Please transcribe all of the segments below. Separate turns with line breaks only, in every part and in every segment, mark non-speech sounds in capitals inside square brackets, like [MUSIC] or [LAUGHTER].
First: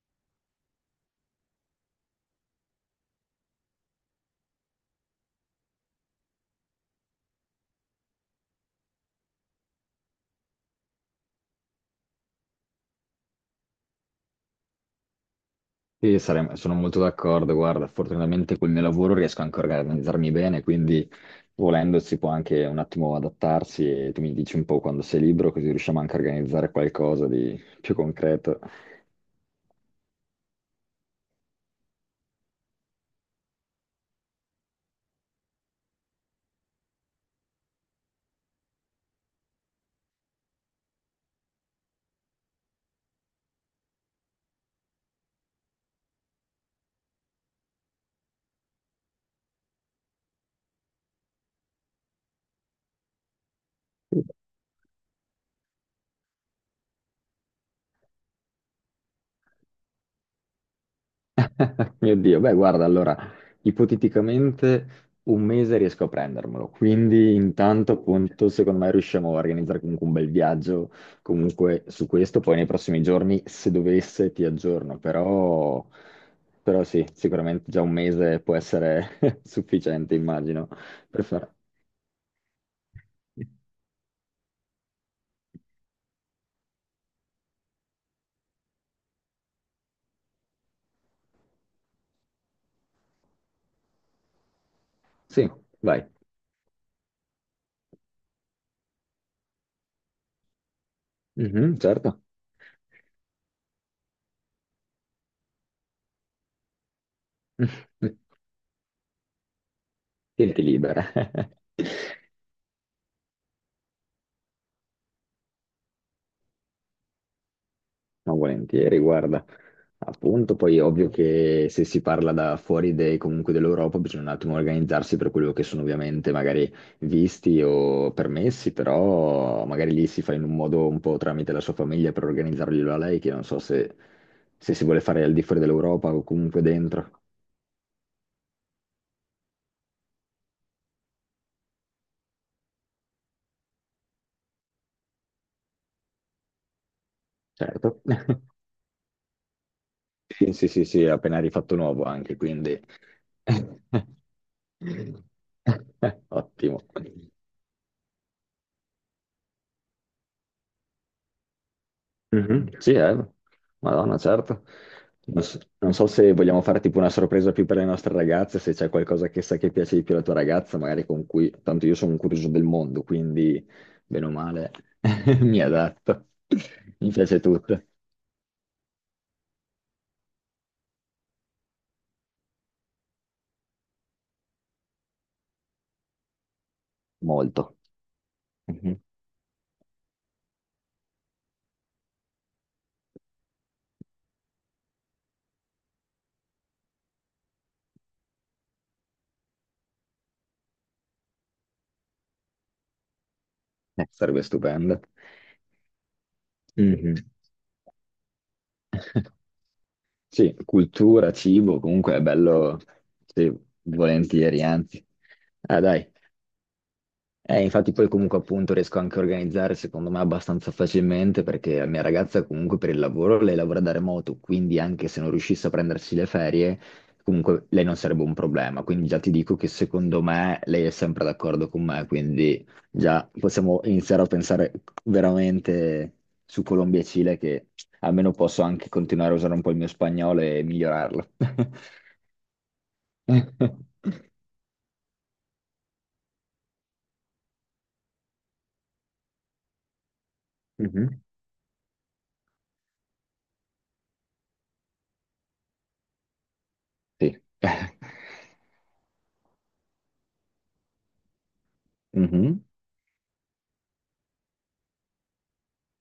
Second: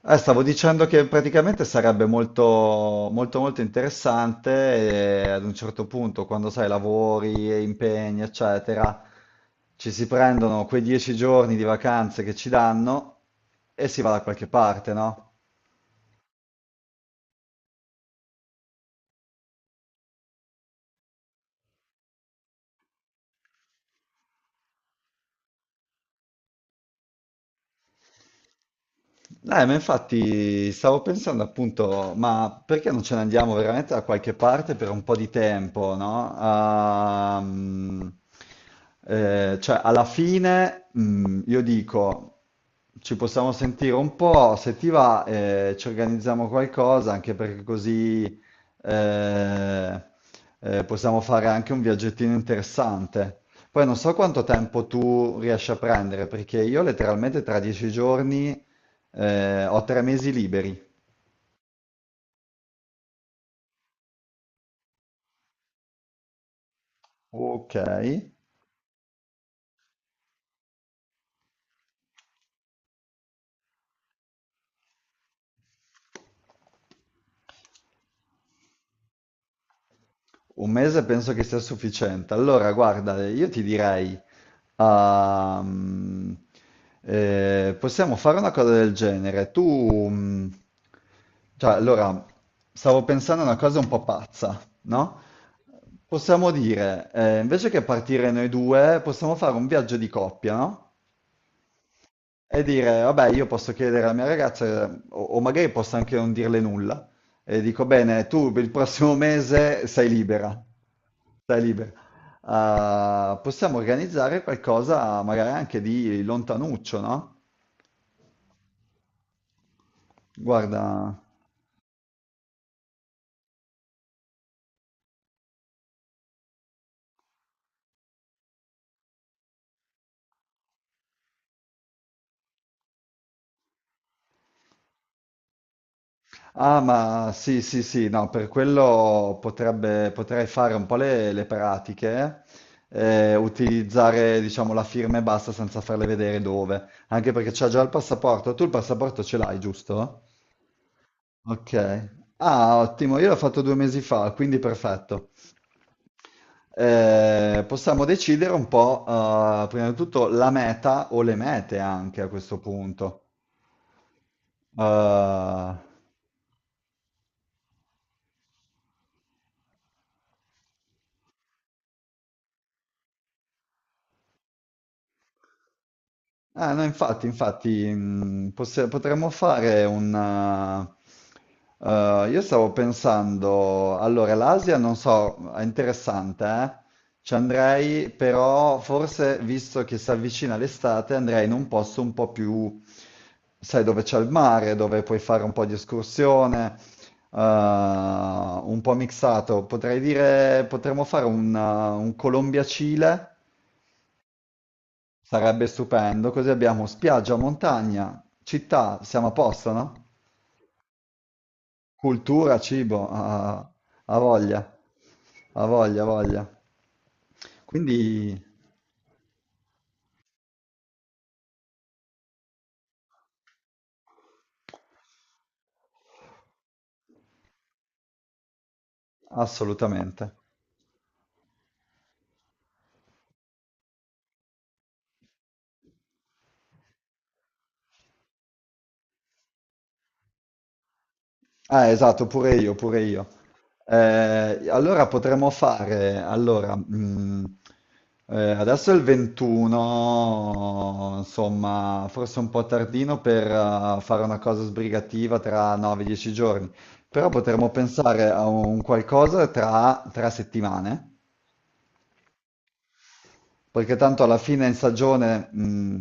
Stavo dicendo che praticamente sarebbe molto, molto, molto interessante e ad un certo punto, quando sai, lavori e impegni, eccetera, ci si prendono quei 10 giorni di vacanze che ci danno e si va da qualche parte, no?
Sì, sono molto d'accordo. Guarda, fortunatamente col mio lavoro riesco anche a organizzarmi bene, quindi volendo si può anche un attimo adattarsi e tu mi dici un po' quando sei libero, così riusciamo anche a organizzare qualcosa di più concreto.
Ma infatti stavo pensando appunto, ma perché non ce ne andiamo veramente da qualche parte per un po' di tempo, no? Cioè, alla fine, io dico, ci possiamo sentire un po', se ti va, ci organizziamo qualcosa, anche perché così eh, possiamo fare anche un viaggettino interessante. Poi non so quanto tempo tu riesci a prendere, perché io letteralmente tra dieci giorni... Ho 3 mesi liberi.
[LAUGHS] Mio Dio, beh, guarda, allora, ipoteticamente un mese riesco a prendermelo, quindi
Ok,
intanto appunto secondo me riusciamo a organizzare comunque un bel viaggio comunque su questo. Poi nei prossimi giorni se dovesse ti aggiorno, però, però sì, sicuramente già un mese può essere [LAUGHS] sufficiente, immagino,
1 mese
per
penso che
fare...
sia sufficiente. Allora, guarda, io ti direi, ehm, possiamo fare una cosa del genere. Mm, cioè, allora, stavo pensando a una cosa un po' pazza, no?
Sì, vai.
Possiamo dire, invece che partire noi due, possiamo fare un viaggio di coppia, no?
Mhm, certo.
E dire, vabbè, io posso chiedere alla mia ragazza, o magari posso anche non dirle nulla, e dico,
[LAUGHS]
bene, tu per il prossimo mese sei
Senti
libera,
libera. [LAUGHS]
sei libera. Ah, possiamo organizzare qualcosa magari anche di lontanuccio, no?
No, volentieri, guarda. Appunto, poi è ovvio
Guarda,
che se si parla da fuori comunque dell'Europa bisogna un attimo organizzarsi per quello che sono ovviamente magari visti o permessi, però magari lì si fa in un modo un po' tramite la sua famiglia per organizzarglielo a lei, che non so se, se si vuole fare al di fuori dell'Europa o comunque
ah,
dentro.
ma sì, sì, sì, no, per quello potrebbe, potrei fare un po' le pratiche, utilizzare, diciamo, la firma e basta senza farle vedere dove, anche perché c'ha già il
Certo. [LAUGHS]
passaporto. Tu il passaporto ce l'hai, giusto?
Sì, sì, sì, sì, è appena rifatto nuovo
Ok.
anche,
Ah,
quindi...
ottimo, io l'ho fatto due mesi
[LAUGHS]
fa, quindi perfetto.
Ottimo.
Possiamo decidere un po', prima di tutto, la meta o le mete anche a questo
Mhm, sì, eh.
punto.
Madonna, certo. Non so,
Eh,
non so se vogliamo fare tipo una sorpresa più per le nostre ragazze, se c'è qualcosa che sa che piace di più alla tua ragazza, magari con cui... Tanto io sono un curioso del mondo, quindi, bene o male, [LAUGHS] mi adatto.
Ah, no,
Mi
infatti,
piace tutto.
infatti, potremmo fare un... Io stavo pensando, allora, l'Asia non so, è interessante, eh? Ci
Molto.
andrei, però
Mhm.
forse, visto che si avvicina l'estate, andrei in un posto un po' più, sai, dove c'è il mare, dove puoi fare un po' di escursione, un po' mixato. Potrei dire, un Colombia-Cile.
Sarebbe stupendo.
Sarebbe stupendo, così abbiamo
Mhm.
spiaggia, montagna, città, siamo a
[LAUGHS]
posto, no?
Sì, cultura, cibo, comunque è
Cultura,
bello,
cibo,
sì,
a, a
volentieri,
voglia,
anzi.
a
Ah,
voglia, a
dai.
voglia.
Infatti poi
Quindi,
comunque appunto riesco anche a organizzare secondo me abbastanza facilmente perché la mia ragazza comunque per il lavoro, lei lavora da remoto, quindi anche se non riuscisse a prendersi le ferie, comunque lei non sarebbe un problema. Quindi già ti dico che secondo
assolutamente.
me lei è sempre d'accordo con me, quindi già possiamo iniziare a pensare veramente su Colombia e Cile, che almeno posso anche continuare a usare un po' il mio spagnolo e migliorarlo.
Ah, esatto, pure io, pure io.
[LAUGHS]
Allora potremmo fare, allora, adesso è il 21,
Mhm.
insomma, forse un po' tardino per fare una cosa sbrigativa tra 9-10 giorni, però
Sì.
potremmo
[LAUGHS]
pensare a un qualcosa tra 3 settimane,
Mhm.
perché tanto alla fine in stagione,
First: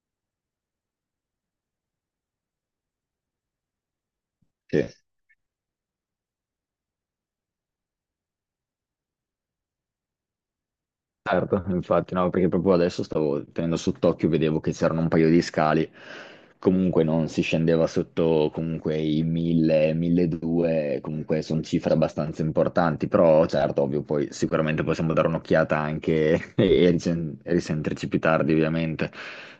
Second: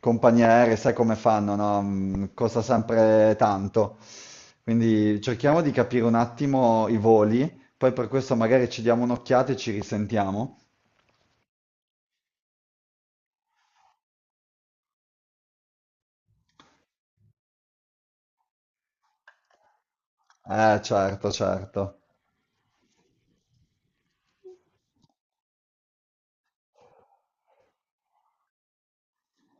compagnie aeree, sai come fanno, no? Mm, costa sempre tanto.
Sì.
Quindi cerchiamo di capire un attimo i voli, poi per questo magari ci diamo un'occhiata e ci risentiamo.
Certo, infatti, no, perché proprio adesso stavo tenendo sott'occhio, vedevo che c'erano un paio di scali, comunque non si scendeva sotto comunque i 1000, 1200,
Certo,
comunque sono cifre
certo,
abbastanza importanti, però certo, ovvio, poi sicuramente possiamo dare un'occhiata anche [LAUGHS] e e risentirci più tardi, ovviamente.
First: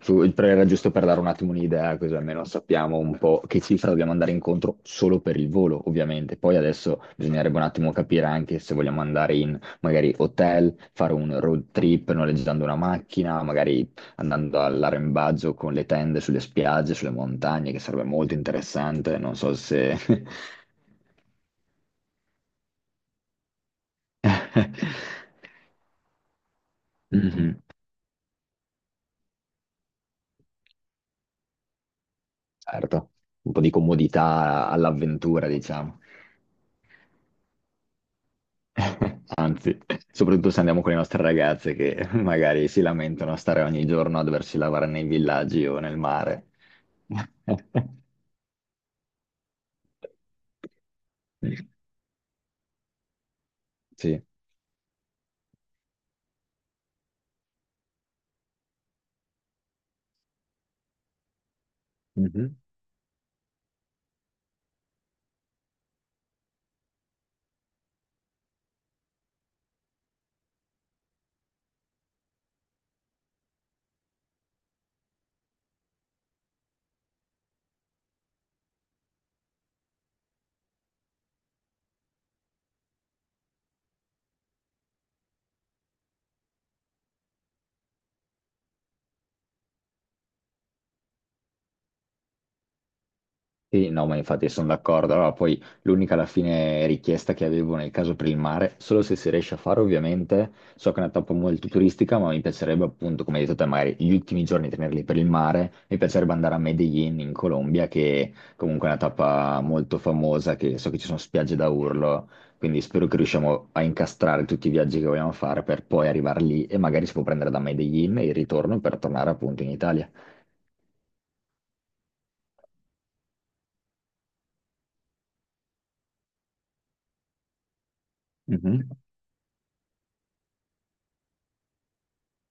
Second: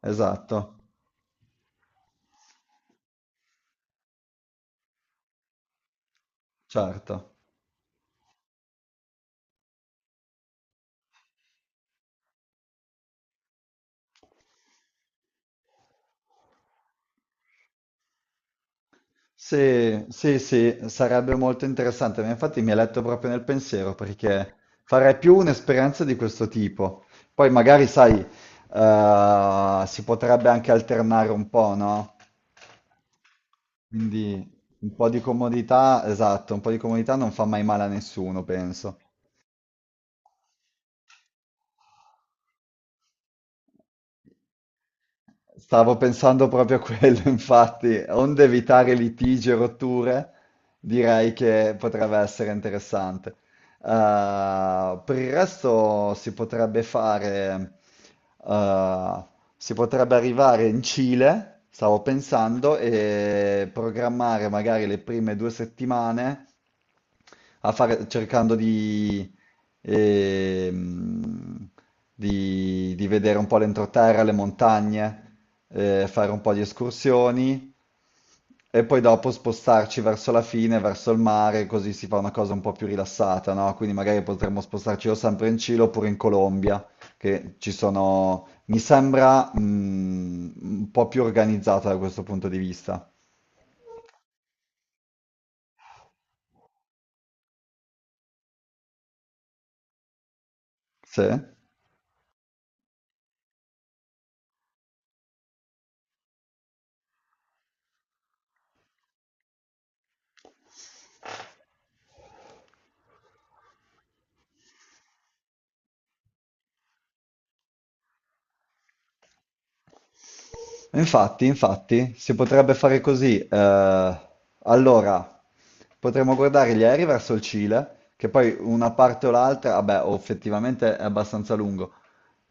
Su- però era
esatto,
giusto per dare un attimo un'idea, così almeno sappiamo un po' che cifra dobbiamo andare incontro solo per il volo, ovviamente. Poi adesso
certo.
bisognerebbe un attimo capire anche se vogliamo andare in magari hotel, fare un road trip noleggiando una macchina, magari andando all'arrembaggio con le tende sulle spiagge, sulle montagne, che sarebbe molto interessante. Non so se...
Sì, sì, sì, sarebbe molto interessante, ma infatti mi ha letto proprio nel pensiero perché farei più
[LAUGHS]
un'esperienza di questo tipo. Poi
Mhm,
magari, sai, si potrebbe anche alternare un po', no?
certo, un po' di
Quindi
comodità
un po' di
all'avventura, diciamo.
comodità, esatto, un po' di comodità non fa mai male a nessuno, penso.
[LAUGHS] Anzi, soprattutto se andiamo con le nostre ragazze che [LAUGHS] magari si lamentano a stare ogni giorno a doversi lavare nei villaggi o nel
Stavo
mare.
pensando proprio a quello, [LAUGHS]
[LAUGHS]
infatti, onde evitare litigi e rotture, direi che potrebbe essere interessante.
Sì.
Per il resto si potrebbe fare, eh, si potrebbe arrivare in Cile, stavo
Mhm.
pensando, e programmare magari le prime 2 settimane cercando di, ehm, di vedere un po' l'entroterra, le montagne, fare un po' di escursioni e poi dopo spostarci verso la fine, verso il mare, così si fa una cosa un po' più rilassata, no? Quindi magari potremmo spostarci o sempre in Cile oppure in Colombia, che ci sono, mi sembra, un po' più organizzata da questo punto di vista.
Sì, no, ma infatti sono d'accordo. Allora, poi l'unica alla fine richiesta che avevo nel caso per il mare, solo se si riesce a fare ovviamente, so che è una
Sì?
tappa molto turistica, ma mi piacerebbe appunto, come hai detto te, magari gli ultimi giorni tenerli per il mare, mi piacerebbe andare a Medellin in Colombia, che comunque è una tappa molto famosa, che so che ci sono spiagge da urlo, quindi spero che riusciamo a incastrare tutti i viaggi che vogliamo fare per poi arrivare lì e magari si può prendere da Medellin il ritorno per tornare appunto in Italia.
Infatti, infatti, si potrebbe fare così. Allora, potremmo guardare gli aerei verso il Cile, che poi
Mhm.
una parte o l'altra, vabbè, o effettivamente è abbastanza lungo.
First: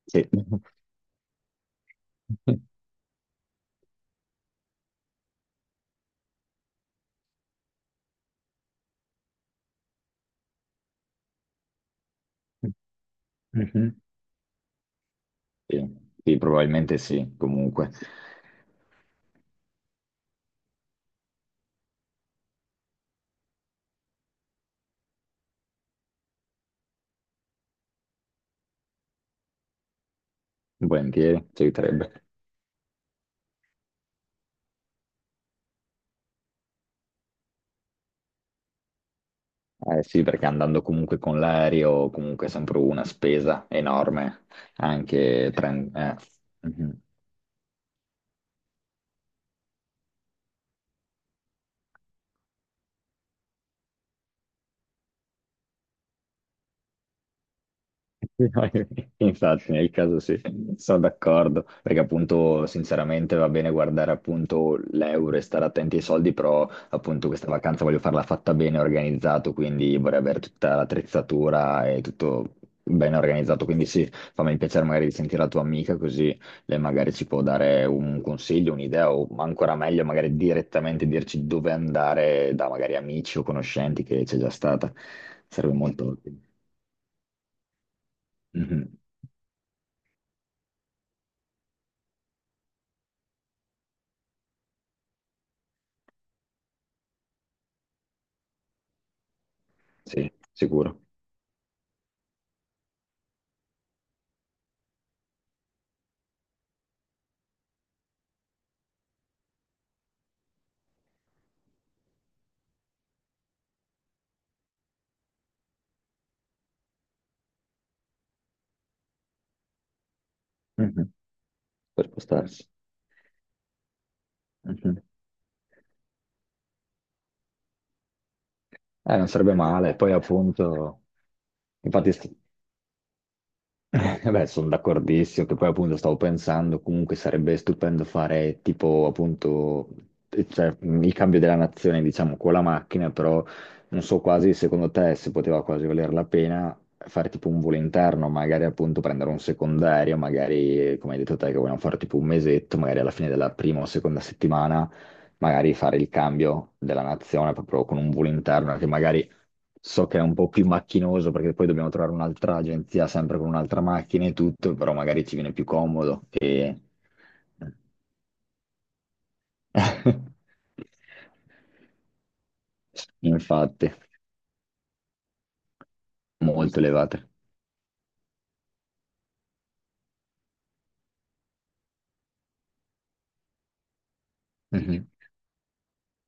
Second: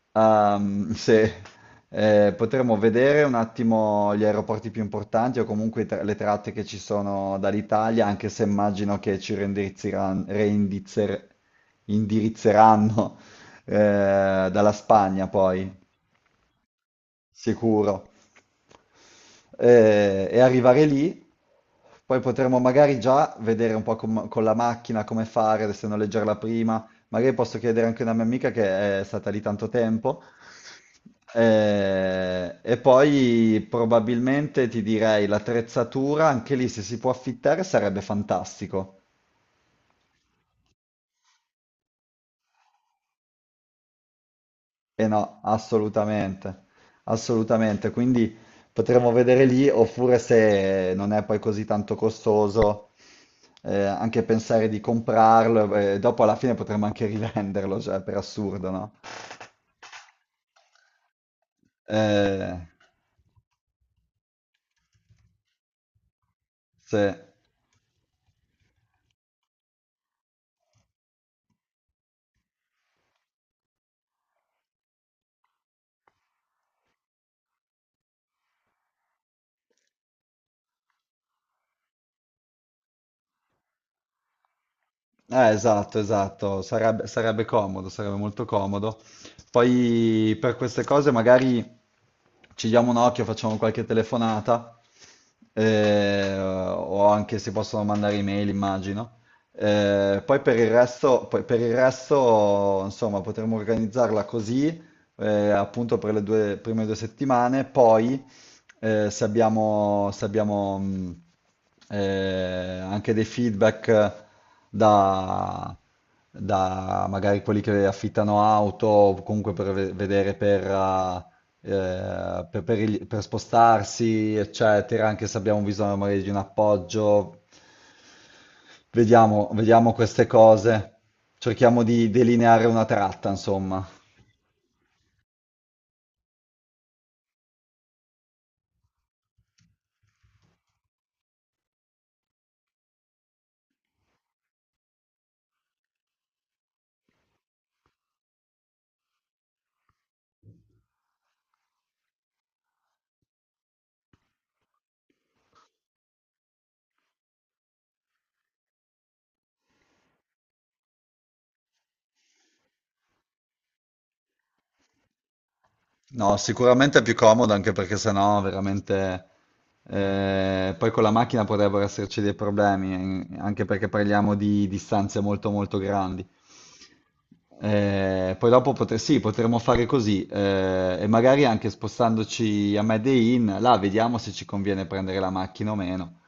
Sì.
Se, Potremmo
[LAUGHS]
vedere un attimo gli aeroporti più importanti o comunque le tratte che ci sono dall'Italia, anche se immagino che ci indirizzeranno
Mhm.
dalla Spagna poi,
Sì, sì, probabilmente sì, comunque.
sicuro e arrivare lì, poi potremo magari già vedere un po' con la macchina come fare, se noleggiarla prima, magari posso chiedere anche a una mia amica che è stata lì tanto tempo,
Volentieri, ci aiuterebbe.
e poi probabilmente ti direi l'attrezzatura, anche lì se si può affittare sarebbe fantastico.
Eh sì, perché andando comunque con l'aereo, comunque è sempre una spesa enorme,
Eh no,
anche...
assolutamente,
Mhm.
assolutamente. Quindi potremmo vedere lì, oppure se non è poi così tanto costoso, anche pensare di comprarlo e dopo alla fine potremmo anche rivenderlo, cioè per assurdo,
[LAUGHS]
no?
Infatti, nel caso sì, sono d'accordo, perché
Eh,
appunto sinceramente va bene guardare appunto l'euro e stare attenti ai soldi, però
sì.
appunto questa vacanza voglio farla fatta bene, organizzato, quindi vorrei avere tutta l'attrezzatura e tutto ben organizzato, quindi sì, fammi il piacere magari di sentire la tua amica, così lei magari ci può dare un consiglio, un'idea, o ancora meglio magari direttamente dirci dove andare da magari amici o conoscenti che c'è già stata, sarebbe
Esatto,
molto
esatto, sarebbe, sarebbe comodo, sarebbe molto
utile.
comodo. Poi per queste cose magari ci diamo un occhio, facciamo qualche telefonata, o anche si possono mandare email, immagino.
Sì,
Poi per il
sicuro.
resto, poi per il resto, insomma, potremmo organizzarla così, appunto per prime 2 settimane, poi se abbiamo, se abbiamo anche dei feedback da, da magari quelli che affittano auto, o comunque per vedere per,
Mhm, per postarsi.
per spostarsi,
Mhm.
eccetera, anche se abbiamo bisogno magari di un appoggio,
Non
vediamo,
sarebbe
vediamo
male. Poi
queste cose,
appunto,
cerchiamo di
infatti st-
delineare una tratta, insomma.
eh, beh, sono d'accordissimo, che poi appunto stavo pensando, comunque sarebbe stupendo fare tipo appunto il cambio della nazione, diciamo, con la macchina, però non so quasi secondo te se poteva quasi valer la pena fare tipo un volo interno, magari appunto prendere un secondario, magari come hai detto te che vogliamo fare tipo un mesetto, magari alla fine della prima o seconda settimana, magari fare il cambio della nazione proprio con un volo interno che magari so che è un po' più macchinoso, perché poi dobbiamo trovare un'altra agenzia sempre con un'altra macchina e tutto, però magari ci viene più comodo
No,
e...
sicuramente è più comodo anche perché sennò veramente poi
[LAUGHS]
con la macchina potrebbero esserci dei problemi, anche perché
Infatti,
parliamo di distanze molto molto grandi.
molto elevate.
Sì, potremmo fare così e magari anche spostandoci a Medellin, là vediamo se ci conviene
Mhm.
prendere la macchina o meno.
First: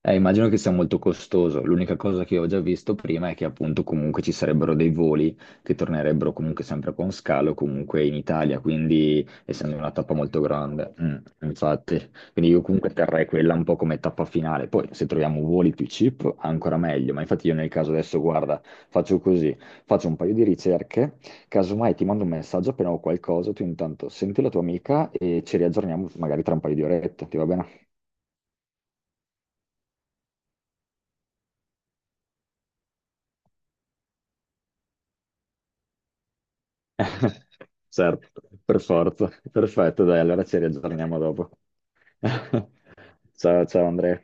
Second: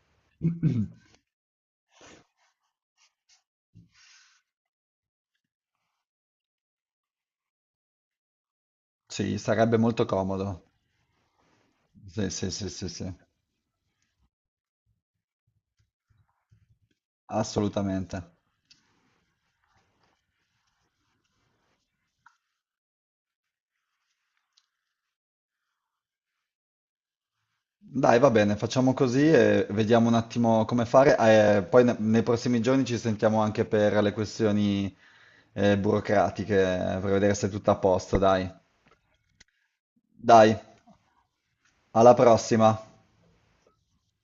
Immagino che sia
[CLEARS THROAT]
molto costoso. L'unica cosa che ho già visto prima è che appunto comunque ci sarebbero dei voli che tornerebbero comunque sempre con scalo comunque in Italia, quindi
Sì, sarebbe
essendo una
molto
tappa molto
comodo.
grande. Mm, infatti,
Sì, sì,
quindi io
sì, sì,
comunque
sì,
terrei quella un po' come tappa finale. Poi se troviamo voli più cheap ancora meglio, ma infatti io nel caso
assolutamente.
adesso guarda, faccio così, faccio un paio di ricerche, casomai ti mando un messaggio appena ho qualcosa, tu intanto senti la tua amica e ci riaggiorniamo magari tra un paio di orette, ti va bene?
Dai, va bene, facciamo così e vediamo un attimo come fare. Poi nei prossimi giorni ci sentiamo anche per le questioni burocratiche, per vedere se è
[LAUGHS]
tutto a posto,
Certo,
dai.
per forza. Perfetto, dai, allora
Dai,
ci riaggiorniamo dopo.
alla
[LAUGHS]
prossima.
Ciao, ciao Andrea.